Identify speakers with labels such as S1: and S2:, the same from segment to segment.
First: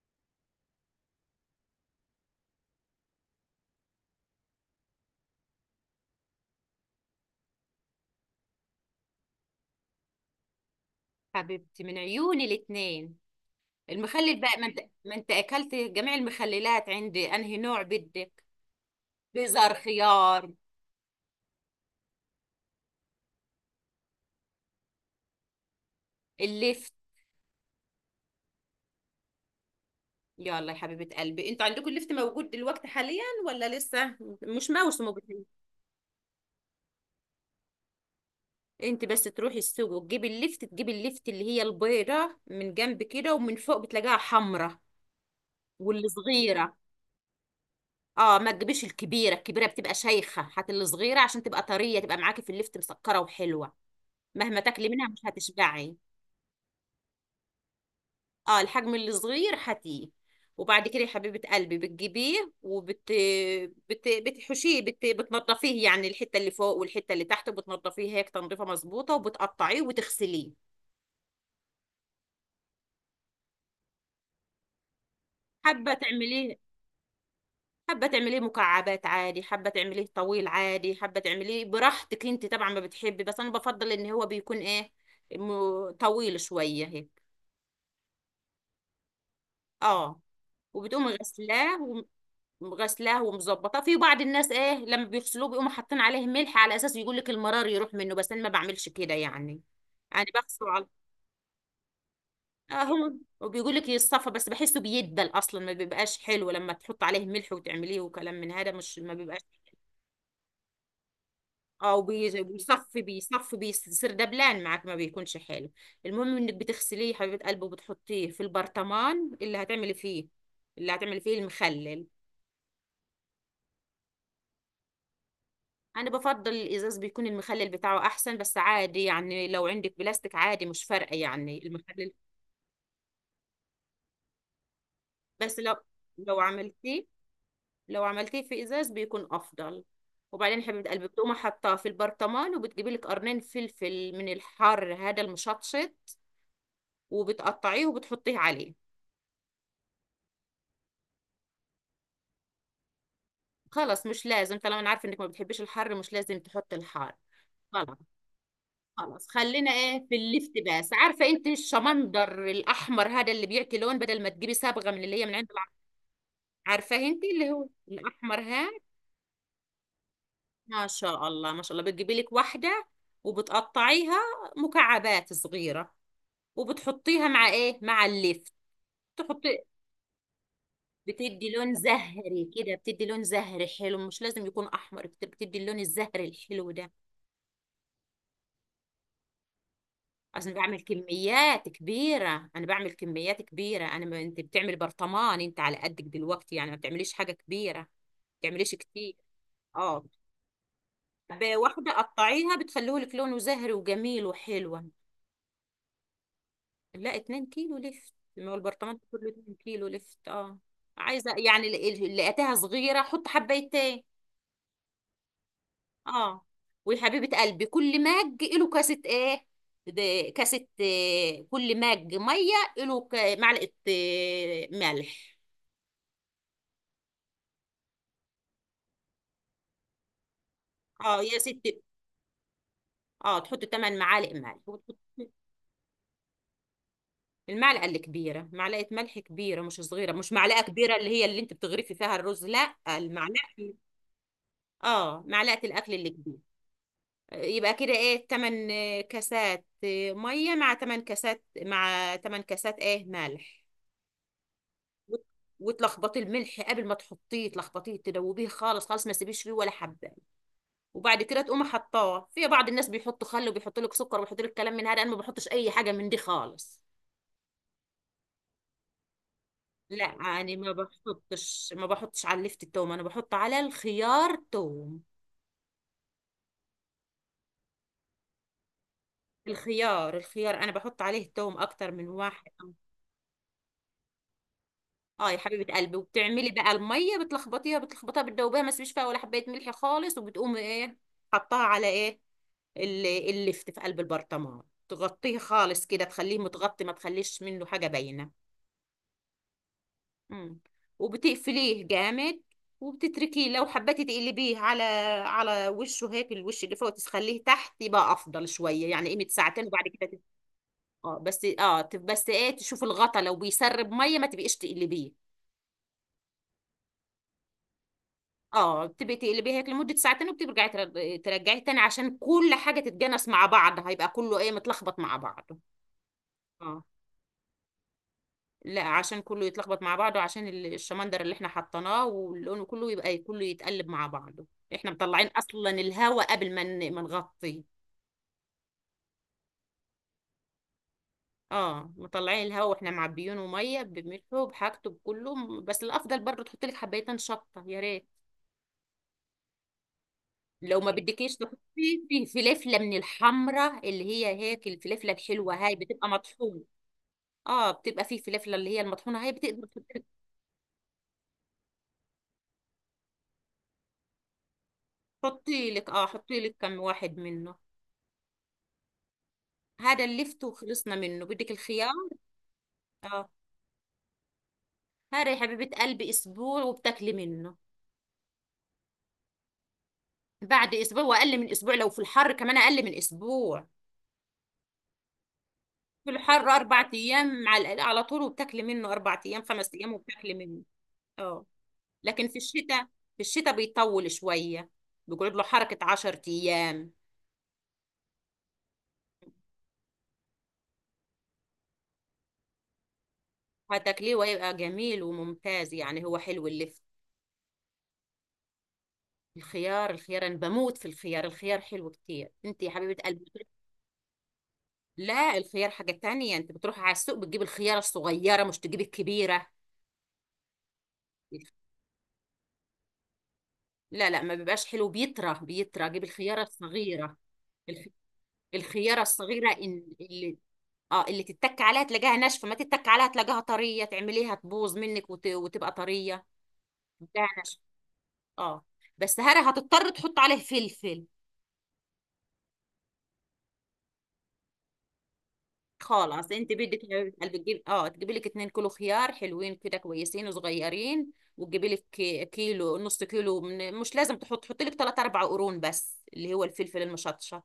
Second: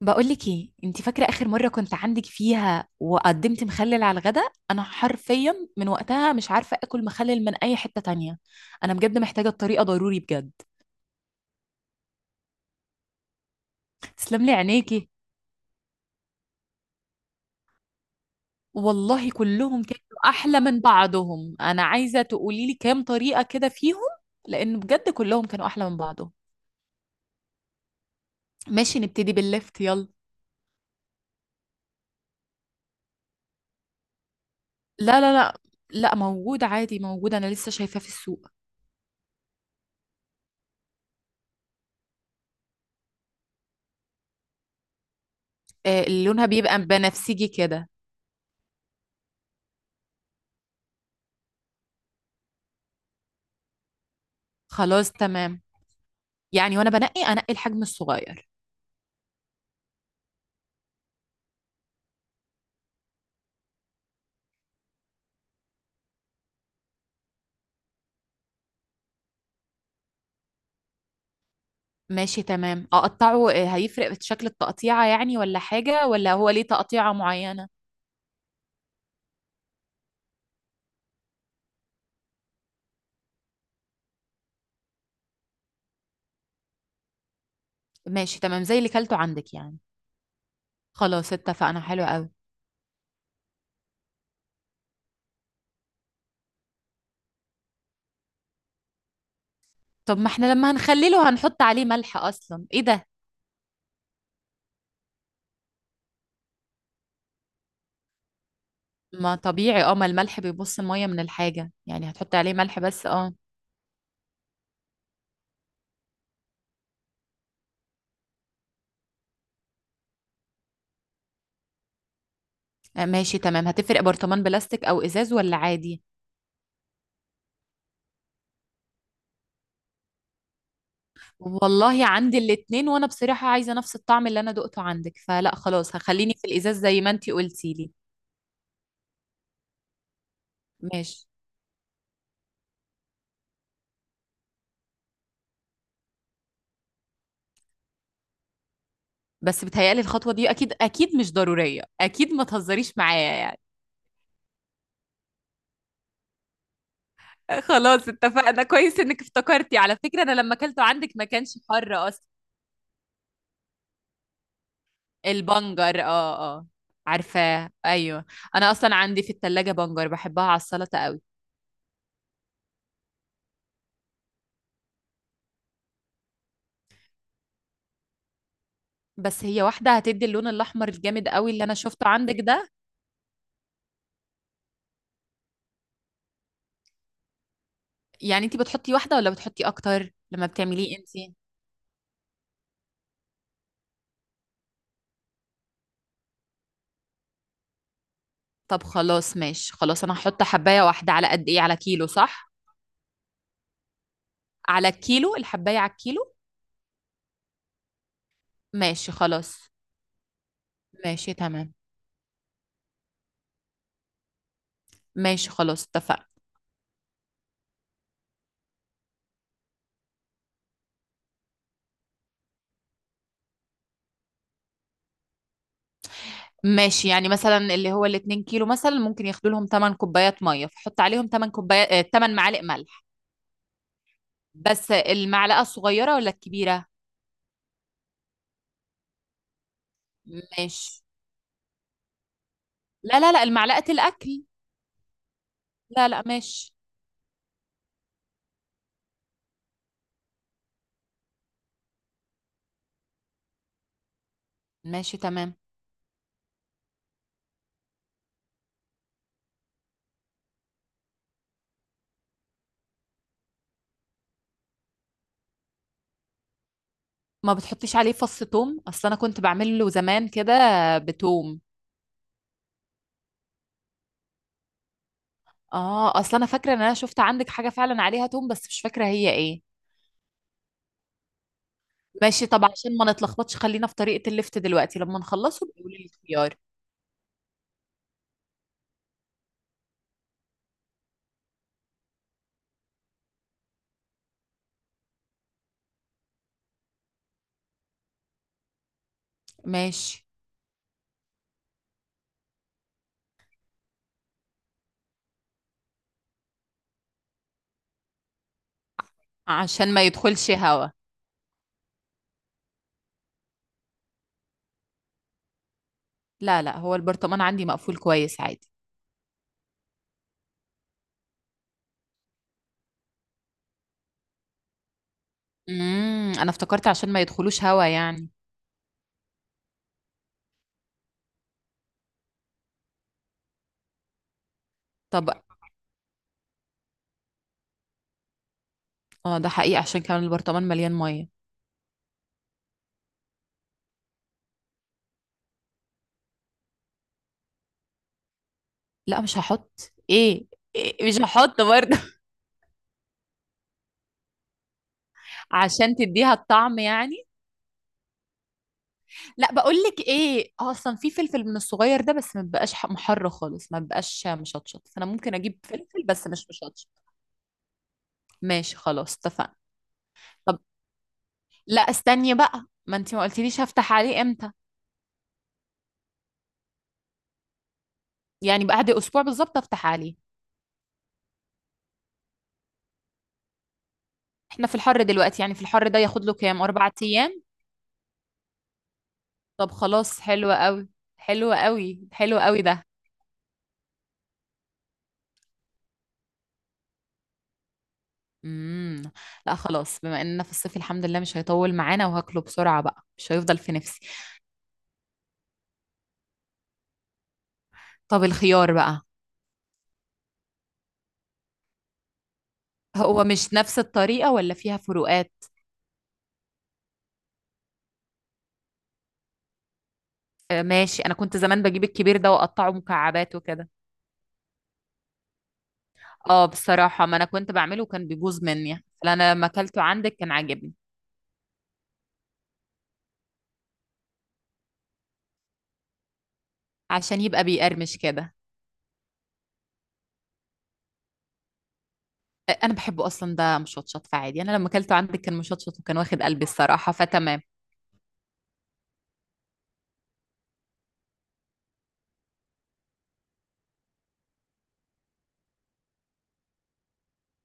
S1: بقولك ايه انت فاكره اخر مره كنت عندك فيها وقدمت مخلل على الغداء؟ انا حرفيا من وقتها مش عارفه اكل مخلل من اي حته تانية. انا بجد محتاجه الطريقه ضروري بجد.
S2: حبيبتي من عيوني الاتنين. المخلل
S1: تسلم
S2: بقى،
S1: لي
S2: ما انت
S1: عينيكي.
S2: ما انت اكلت جميع المخللات عندي، انهي نوع بدك؟
S1: والله
S2: بزر
S1: كلهم كانوا
S2: خيار.
S1: احلى من بعضهم. انا عايزه تقولي لي كام طريقه كده فيهم، لان بجد كلهم كانوا احلى من بعضهم.
S2: اللفت.
S1: ماشي، نبتدي بالليفت يلا.
S2: يلا يا حبيبة قلبي، انتوا عندكم اللفت موجود دلوقتي حاليا ولا لسه؟ مش موسمه
S1: لا لا
S2: بتهيألي.
S1: لا، لا موجود عادي، موجود. انا لسه شايفاه في السوق.
S2: انت بس تروحي السوق وتجيبي اللفت، تجيبي اللفت اللي هي البيضة من جنب كده ومن فوق بتلاقيها حمرة،
S1: آه،
S2: واللي
S1: لونها
S2: صغيرة.
S1: بيبقى بنفسجي كده.
S2: اه، ما تجيبيش الكبيرة، الكبيرة بتبقى شيخة، هات اللي صغيرة عشان تبقى طرية، تبقى معاكي في اللفت مسكرة وحلوة، مهما تاكلي منها
S1: خلاص
S2: مش
S1: تمام،
S2: هتشبعي.
S1: يعني وانا بنقي انقي الحجم الصغير.
S2: اه، الحجم الصغير هاتيه. وبعد كده يا حبيبة قلبي بتجيبيه بتحشيه، بتنضفيه، يعني الحتة اللي فوق والحتة اللي تحت بتنضفيه هيك تنظيفة مظبوطة، وبتقطعيه وتغسليه.
S1: ماشي تمام، اقطعه. آه، هيفرق في شكل التقطيعة يعني ولا
S2: حابة
S1: حاجة؟ ولا هو
S2: تعمليه
S1: ليه تقطيعة معينة؟
S2: حابة تعمليه مكعبات عادي، حابة تعمليه طويل عادي، حابة تعمليه براحتك. انت طبعا ما بتحبي، بس انا بفضل ان هو بيكون ايه، طويل شوية هيك.
S1: ماشي تمام، زي اللي كلته عندك يعني.
S2: اه. وبتقومي
S1: خلاص
S2: غسلاه،
S1: اتفقنا، حلو قوي.
S2: غسلاه ومظبطاه. في بعض الناس ايه، لما بيغسلوه بيقوموا حاطين عليه ملح على اساس يقول لك المرار يروح منه، بس انا ما بعملش كده يعني.
S1: طب
S2: انا
S1: ما احنا
S2: بغسله
S1: لما
S2: على
S1: هنخلله هنحط عليه ملح اصلا، ايه ده؟
S2: اهو. وبيقول لك يصفى، بس بحسه بيدبل اصلا، ما بيبقاش حلو لما تحط عليه ملح وتعمليه وكلام من هذا، مش ما
S1: ما
S2: بيبقاش.
S1: طبيعي اه، ما الملح بيبص المية من الحاجة
S2: او،
S1: يعني، هتحط عليه ملح
S2: بيصفي
S1: بس اه.
S2: بيصفي بيصير دبلان معاك، ما بيكونش حلو. المهم انك بتغسليه يا حبيبه قلبي وبتحطيه في البرطمان اللي هتعملي فيه، اللي هتعملي فيه المخلل.
S1: آه، ماشي تمام. هتفرق برطمان بلاستيك او ازاز ولا عادي؟
S2: انا بفضل الازاز، بيكون المخلل بتاعه احسن، بس عادي يعني، لو عندك بلاستيك عادي، مش فارقه يعني
S1: والله
S2: المخلل.
S1: عندي الاتنين، وانا بصراحة عايزة نفس الطعم اللي انا دقته عندك، فلا
S2: بس
S1: خلاص، هخليني
S2: لو
S1: في الازاز زي
S2: عملتيه
S1: ما انتي قلتي لي.
S2: لو عملتيه في ازاز بيكون افضل. وبعدين حبيبه قلبي
S1: ماشي.
S2: بتقوم حاطاه في البرطمان، وبتجيبي لك قرنين فلفل من الحار هذا المشطشط، وبتقطعيه وبتحطيه عليه.
S1: بس بتهيألي الخطوة دي أكيد أكيد مش ضرورية، أكيد ما تهزريش معايا يعني.
S2: خلاص، مش لازم، طالما انا عارفه انك ما بتحبيش الحر، مش لازم تحطي الحار. خلاص.
S1: خلاص اتفقنا، كويس إنك
S2: خلاص، خلينا
S1: افتكرتي. على
S2: ايه في
S1: فكرة، أنا
S2: اللفت
S1: لما أكلته
S2: بس.
S1: عندك ما
S2: عارفه انت
S1: كانش حر أصلا.
S2: الشمندر الاحمر هذا اللي بيعطي لون، بدل ما تجيبي صبغه من اللي هي من عند.
S1: البنجر، اه اه.
S2: عارفاه انت اللي هو
S1: عارفاه أيوه.
S2: الاحمر، ها؟
S1: أنا أصلا عندي في التلاجة بنجر، بحبها على
S2: ما
S1: السلطة قوي.
S2: شاء الله ما شاء الله. بتجيبي لك واحده، وبتقطعيها مكعبات صغيره، وبتحطيها مع ايه، مع اللفت.
S1: بس
S2: تحطي،
S1: هي واحدة هتدي اللون الأحمر الجامد
S2: بتدي
S1: قوي اللي
S2: لون
S1: أنا شفته عندك
S2: زهري
S1: ده؟
S2: كده، بتدي لون زهري حلو، مش لازم يكون احمر، بتدي اللون الزهري الحلو ده.
S1: يعني أنت بتحطي واحدة ولا بتحطي أكتر لما
S2: اصل أنا بعمل
S1: بتعمليه أنت؟
S2: كميات كبيره، انا، ما انت بتعمل برطمان، انت على قدك دلوقتي، يعني ما بتعمليش حاجه كبيره، ما بتعمليش
S1: طب
S2: كتير.
S1: خلاص ماشي،
S2: اه.
S1: خلاص أنا هحط حباية واحدة على قد إيه، على
S2: واحدة
S1: كيلو صح؟
S2: قطعيها، بتخليه لك لونه زهري وجميل وحلو.
S1: على الكيلو، الحباية على الكيلو؟
S2: لا، 2 كيلو لفت، ما هو البرطمان
S1: ماشي
S2: كله 2
S1: خلاص.
S2: كيلو لفت. اه، عايزة
S1: ماشي
S2: يعني
S1: تمام.
S2: لقيتها صغيرة حط حبايتين.
S1: ماشي خلاص اتفقنا.
S2: اه. وحبيبة قلبي، كل مج له كاسة ايه ده، كاسة، آه، كل مج مية له معلقة، آه، ملح.
S1: ماشي، يعني مثلا اللي هو الاتنين كيلو مثلا ممكن ياخدوا لهم 8 كوبايات ميه، فحط
S2: اه
S1: عليهم
S2: يا
S1: 8
S2: ستي،
S1: كوبايات، 8 معالق ملح.
S2: اه، تحط 8 معالق ملح
S1: بس
S2: وتحط.
S1: المعلقه الصغيره ولا الكبيره؟
S2: المعلقة اللي كبيرة، معلقة ملح كبيرة، مش صغيرة، مش معلقة كبيرة
S1: ماشي.
S2: اللي هي اللي انت بتغرفي فيها الرز، لا،
S1: لا لا
S2: المعلقة.
S1: لا، المعلقه الاكل.
S2: اه، معلقة الأكل
S1: لا
S2: اللي
S1: لا،
S2: كبيرة.
S1: ماشي.
S2: يبقى كده ايه، 8 كاسات مية مع 8 كاسات، مع 8 كاسات ايه، ملح.
S1: ماشي
S2: وت-
S1: تمام.
S2: وتلخبطي الملح قبل ما تحطيه، تلخبطيه تدوبيه خالص خالص، ما تسيبيش فيه ولا حبة. وبعد كده تقومي حطاه. في بعض الناس بيحطوا خل وبيحطوا لك سكر وبيحطوا لك كلام من هذا، انا ما بحطش اي حاجة من دي خالص.
S1: ما بتحطيش عليه فص توم؟ اصل انا كنت بعمل له
S2: لا.
S1: زمان كده.
S2: يعني
S1: بتوم.
S2: ما بحطش على اللفت التوم، انا بحط على الخيار توم.
S1: اه، اصل انا فاكره ان انا شفت عندك حاجه فعلا عليها توم بس مش فاكره هي ايه.
S2: الخيار، الخيار انا بحط عليه توم اكتر من
S1: ماشي،
S2: واحد.
S1: طب عشان ما نتلخبطش خلينا في طريقه اللفت دلوقتي، لما
S2: اه يا
S1: نخلصه
S2: حبيبه قلبي،
S1: بيقولي لي
S2: وبتعملي
S1: الخيار.
S2: بقى الميه، بتلخبطيها، بتدوبيها، ما تسيبيش فيها ولا حبايه ملح خالص. وبتقومي ايه، حطها على ايه، اللفت في قلب البرطمان، تغطيه خالص كده، تخليه متغطي، ما تخليش منه حاجه باينه.
S1: ماشي.
S2: مم. وبتقفليه جامد وبتتركيه. لو حبيتي تقلبيه على على وشه هيك، الوش اللي فوق تخليه تحت، يبقى افضل شويه يعني، قيمه ساعتين وبعد
S1: عشان ما
S2: كده
S1: يدخلش هوا؟
S2: اه بس اه، بس ايه، تشوف الغطا، لو بيسرب ميه ما تبقيش تقلبيه.
S1: لا لا، هو البرطمان عندي مقفول كويس عادي.
S2: اه، بتبقي تقلبيه هيك لمده ساعتين، وبترجعي ترجعيه تاني عشان كل حاجه تتجانس مع بعض، هيبقى كله ايه، متلخبط مع بعضه.
S1: انا
S2: اه.
S1: افتكرت عشان ما يدخلوش هوا يعني.
S2: لا، عشان كله يتلخبط مع بعضه، عشان الشمندر اللي احنا حطيناه، واللون كله يبقى، كله يتقلب مع بعضه. احنا مطلعين
S1: طب
S2: اصلا الهواء قبل ما نغطيه.
S1: اه، ده حقيقي، عشان كمان البرطمان مليان ميه.
S2: اه، مطلعين الهواء واحنا معبيينه ميه بملحه بحاجته بكله، بس الافضل برضه تحط لك حبيتين شطه، يا ريت.
S1: لا مش هحط ايه،
S2: لو ما
S1: إيه؟ مش
S2: بدكيش
S1: هحط برضه.
S2: تحطي، في فلفله من الحمراء اللي هي هيك، الفلفله الحلوه هاي
S1: عشان
S2: بتبقى
S1: تديها
S2: مطحونه.
S1: الطعم يعني؟
S2: اه، بتبقى في فلفله اللي هي المطحونه، هاي
S1: لا،
S2: بتقدر
S1: بقول
S2: تحطي
S1: لك
S2: لك.
S1: ايه، آه، اصلا في فلفل من الصغير ده بس ما بيبقاش محر خالص، ما بيبقاش مشطشط، فانا ممكن اجيب
S2: حطي لك
S1: فلفل
S2: اه،
S1: بس
S2: حطي
S1: مش
S2: لك كم
S1: مشطشط.
S2: واحد منه.
S1: ماشي خلاص اتفقنا.
S2: هذا اللفت
S1: طب
S2: وخلصنا منه. بدك
S1: لا،
S2: الخيار.
S1: استني بقى، ما انت ما
S2: اه،
S1: قلتليش هفتح عليه امتى.
S2: هذا يا حبيبة قلبي اسبوع وبتاكلي منه.
S1: يعني بعد اسبوع بالظبط افتح عليه؟
S2: بعد اسبوع، واقل من اسبوع لو في الحر، كمان اقل من اسبوع.
S1: احنا في الحر دلوقتي، يعني في الحر ده
S2: في
S1: ياخد
S2: الحر
S1: له كام،
S2: اربع
S1: اربع ايام؟
S2: ايام على على طول وبتاكلي منه، اربع ايام، خمس
S1: طب
S2: ايام
S1: خلاص،
S2: وبتاكلي
S1: حلو
S2: منه.
S1: قوي،
S2: اه،
S1: حلو قوي،
S2: لكن في
S1: حلو قوي
S2: الشتاء،
S1: ده.
S2: في الشتاء بيطول شوية، بيقعد له حركة عشر ايام.
S1: امم. لا خلاص، بما اننا في الصيف الحمد لله مش هيطول معانا، وهاكله بسرعة بقى، مش هيفضل في نفسي.
S2: هتاكليه ويبقى جميل وممتاز، يعني هو حلو اللفت.
S1: طب الخيار بقى.
S2: الخيار، الخيار انا بموت في الخيار، الخيار حلو كتير انت يا حبيبة
S1: هو
S2: قلبي.
S1: مش نفس الطريقة ولا فيها فروقات؟
S2: لا، الخيار حاجة تانية. انت بتروح على السوق، بتجيب الخيارة الصغيرة، مش تجيب الكبيرة.
S1: آه ماشي، انا كنت زمان بجيب الكبير ده واقطعه مكعبات وكده.
S2: لا لا، ما بيبقاش حلو، بيطرى، بيطرى. جيب الخيارة
S1: اه بصراحة،
S2: الصغيرة.
S1: ما انا كنت بعمله
S2: الخ-
S1: وكان بيبوظ مني،
S2: الخيارة
S1: فانا لما
S2: الصغيرة،
S1: اكلته عندك كان
S2: اللي،
S1: عاجبني.
S2: اه، اللي تتك عليها تلاقيها ناشفة، ما تتك عليها تلاقيها طرية، تعمليها تبوظ منك وتبقى طرية.
S1: عشان
S2: تلاقيها
S1: يبقى
S2: ناشفة.
S1: بيقرمش كده.
S2: اه، بس هره هتضطر تحط عليه فلفل.
S1: انا بحبه اصلا ده مشطشط، فعادي انا لما اكلته عندك كان مشطشط وكان واخد
S2: خلاص،
S1: قلبي
S2: انت بدك
S1: الصراحه،
S2: لعبة قلب،
S1: فتمام.
S2: تجيب اه، تجيبي لك اتنين كيلو خيار حلوين كده كويسين وصغيرين، وتجيبي لك كيلو، نص كيلو. من مش لازم تحط، حطي لك 3 4 قرون بس، اللي هو الفلفل المشطشط.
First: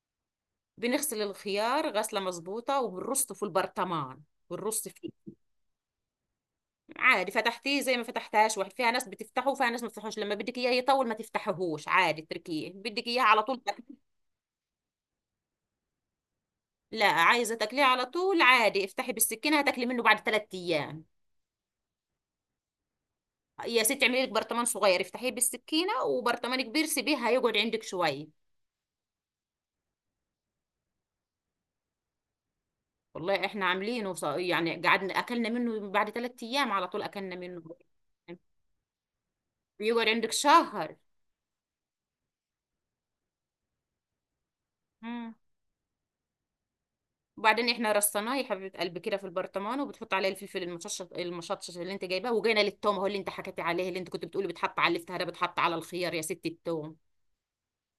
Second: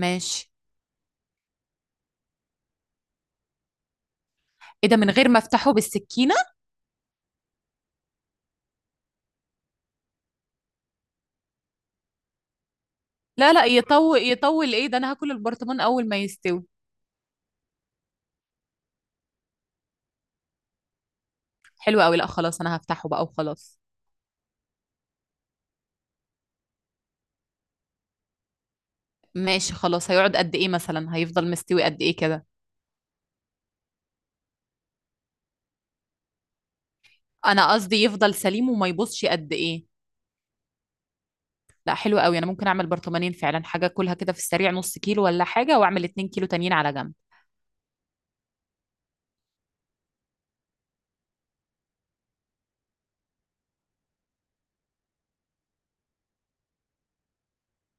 S1: ماشي.
S2: بنغسل الخيار غسلة مظبوطة وبنرصه في البرطمان، بنرص
S1: ايه ده،
S2: فيه.
S1: من غير ما افتحه بالسكينه؟
S2: عادي، فتحتيه زي ما فتحتهاش واحد، فيها ناس بتفتحه وفيها ناس ما بتفتحوش، لما بدك اياه يطول ما تفتحهوش عادي، اتركيه. بدك اياه على
S1: لا
S2: طول،
S1: لا، يطول يطول ايه ده، انا هاكل البرطمان اول ما يستوي.
S2: لا، عايزه تاكليه على طول، عادي افتحي بالسكينه، هتاكلي منه بعد ثلاث ايام.
S1: حلو قوي. لا خلاص، انا هفتحه بقى وخلاص.
S2: يا ستي، اعملي لك برطمان صغير افتحيه بالسكينه، وبرطمان كبير سيبيه هيقعد عندك شويه.
S1: ماشي خلاص، هيقعد قد ايه مثلا، هيفضل مستوي قد ايه كده؟
S2: والله احنا عاملينه يعني قعدنا اكلنا منه بعد ثلاث ايام على طول، اكلنا منه.
S1: انا قصدي يفضل سليم وما يبصش قد ايه.
S2: بيقعد عندك شهر.
S1: لا حلو قوي، انا ممكن اعمل برطمانين فعلا، حاجه اكلها كده في السريع نص كيلو
S2: مم.
S1: ولا حاجه، واعمل 2 كيلو تانيين على جنب.
S2: وبعدين احنا رصيناه يا حبيبه قلبي كده في البرطمان، وبتحط عليه الفلفل المشطشط، المشطشط اللي انت جايباه. وجينا للتوم، هو اللي انت حكيتي عليه اللي انت كنت بتقولي بتحط على الافتهار ده، بتحط على الخيار يا ست التوم.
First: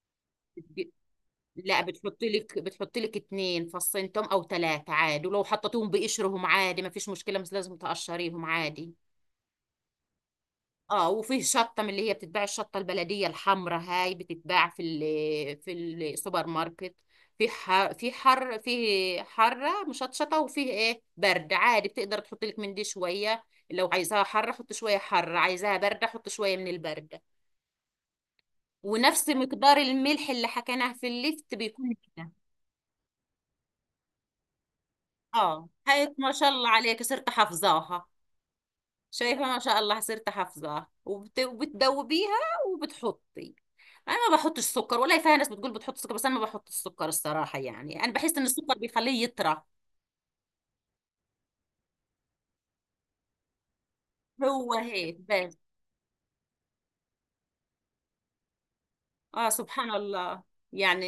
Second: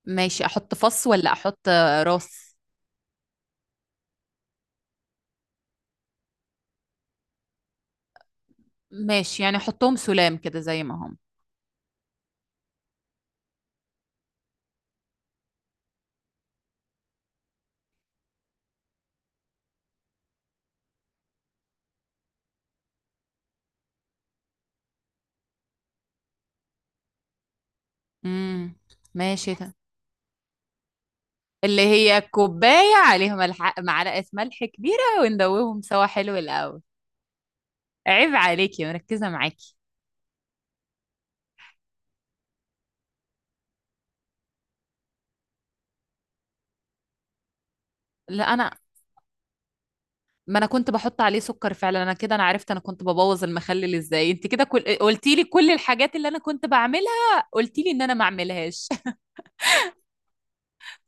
S1: ماشي، احط فص ولا احط،
S2: لا،
S1: آه، راس؟
S2: بتحط لك اتنين فصين توم او تلاتة عادي، ولو حطيتهم بقشرهم عادي، ما فيش مشكلة، مش لازم تقشريهم عادي.
S1: ماشي، يعني حطهم سلام كده زي ما
S2: اه.
S1: هم.
S2: وفيه شطة من اللي هي بتتباع، الشطة البلدية الحمراء هاي بتتباع في السوبر ماركت، في حر، في حر، في حرة مشطشطة، وفيه ايه، برد عادي، بتقدر تحط لك من دي شوية. لو عايزاها حرة حط شوية حرة، عايزاها باردة حط شوية من الباردة.
S1: امم.
S2: ونفس
S1: ماشي ده.
S2: مقدار الملح اللي حكيناه في الليفت
S1: اللي
S2: بيكون
S1: هي
S2: كده.
S1: كوباية عليهم معلقة ملح كبيرة
S2: اه
S1: وندوبهم سوا
S2: هيك، ما
S1: حلو
S2: شاء الله
S1: الأول.
S2: عليك صرت حافظاها.
S1: عيب عليكي، مركزة
S2: شايفة ما
S1: معاكي.
S2: شاء الله، صرت حافظاها. وبتذوبيها وبتحطي. انا ما بحطش سكر، ولا فيها ناس بتقول بتحط سكر، بس انا ما بحط السكر الصراحة. يعني انا بحس ان
S1: لا أنا،
S2: السكر بيخليه يطرى.
S1: ما أنا كنت بحط عليه سكر فعلا، أنا كده أنا عرفت أنا كنت ببوظ المخلل إزاي، أنت كده
S2: هو هيك
S1: قلتي لي
S2: بس.
S1: كل الحاجات اللي أنا كنت بعملها قلتي لي إن أنا ما أعملهاش.
S2: اه، سبحان الله،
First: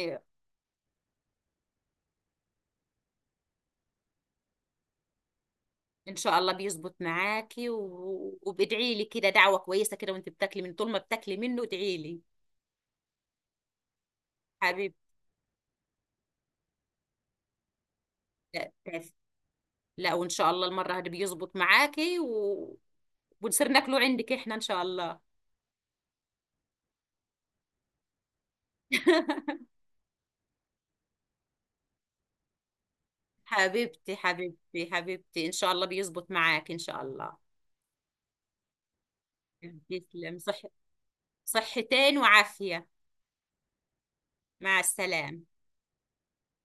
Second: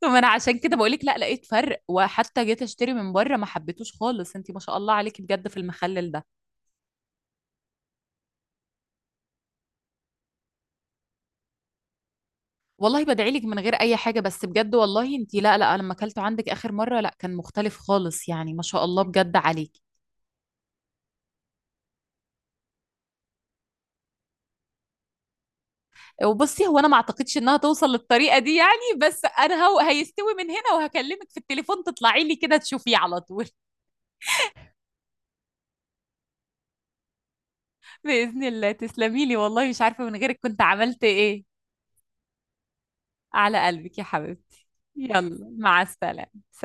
S1: طب أنا عشان كده بقولك، لا لقيت فرق، وحتى جيت أشتري من بره ما حبيتوش خالص. أنت ما شاء الله عليكي بجد في المخلل
S2: ان
S1: ده.
S2: شاء الله بيزبط معاكي، وبادعي لي كده، دعوة كويسة كده وانت بتاكلي، من طول ما بتاكلي منه ادعي لي.
S1: والله بدعي لك من غير اي حاجه، بس بجد
S2: حبيبتي.
S1: والله انت، لا لا، لما اكلته عندك اخر مره لا، كان مختلف خالص يعني، ما شاء الله بجد عليك.
S2: لا، وان شاء الله المره هذه بيزبط معاكي، ونصير ناكله عندك احنا ان شاء الله.
S1: وبصي، هو انا ما اعتقدش انها توصل للطريقه دي يعني، بس انا هو هيستوي من هنا وهكلمك في التليفون تطلعي لي كده تشوفيه على طول.
S2: حبيبتي حبيبتي حبيبتي، ان شاء الله بيزبط معاك ان شاء الله.
S1: باذن الله، تسلمي لي والله، مش عارفه من
S2: تسلم.
S1: غيرك
S2: صح.
S1: كنت عملت ايه.
S2: صحتين وعافية.
S1: على قلبك يا حبيبتي.
S2: مع السلامة.
S1: يلا مع السلامه، سلام.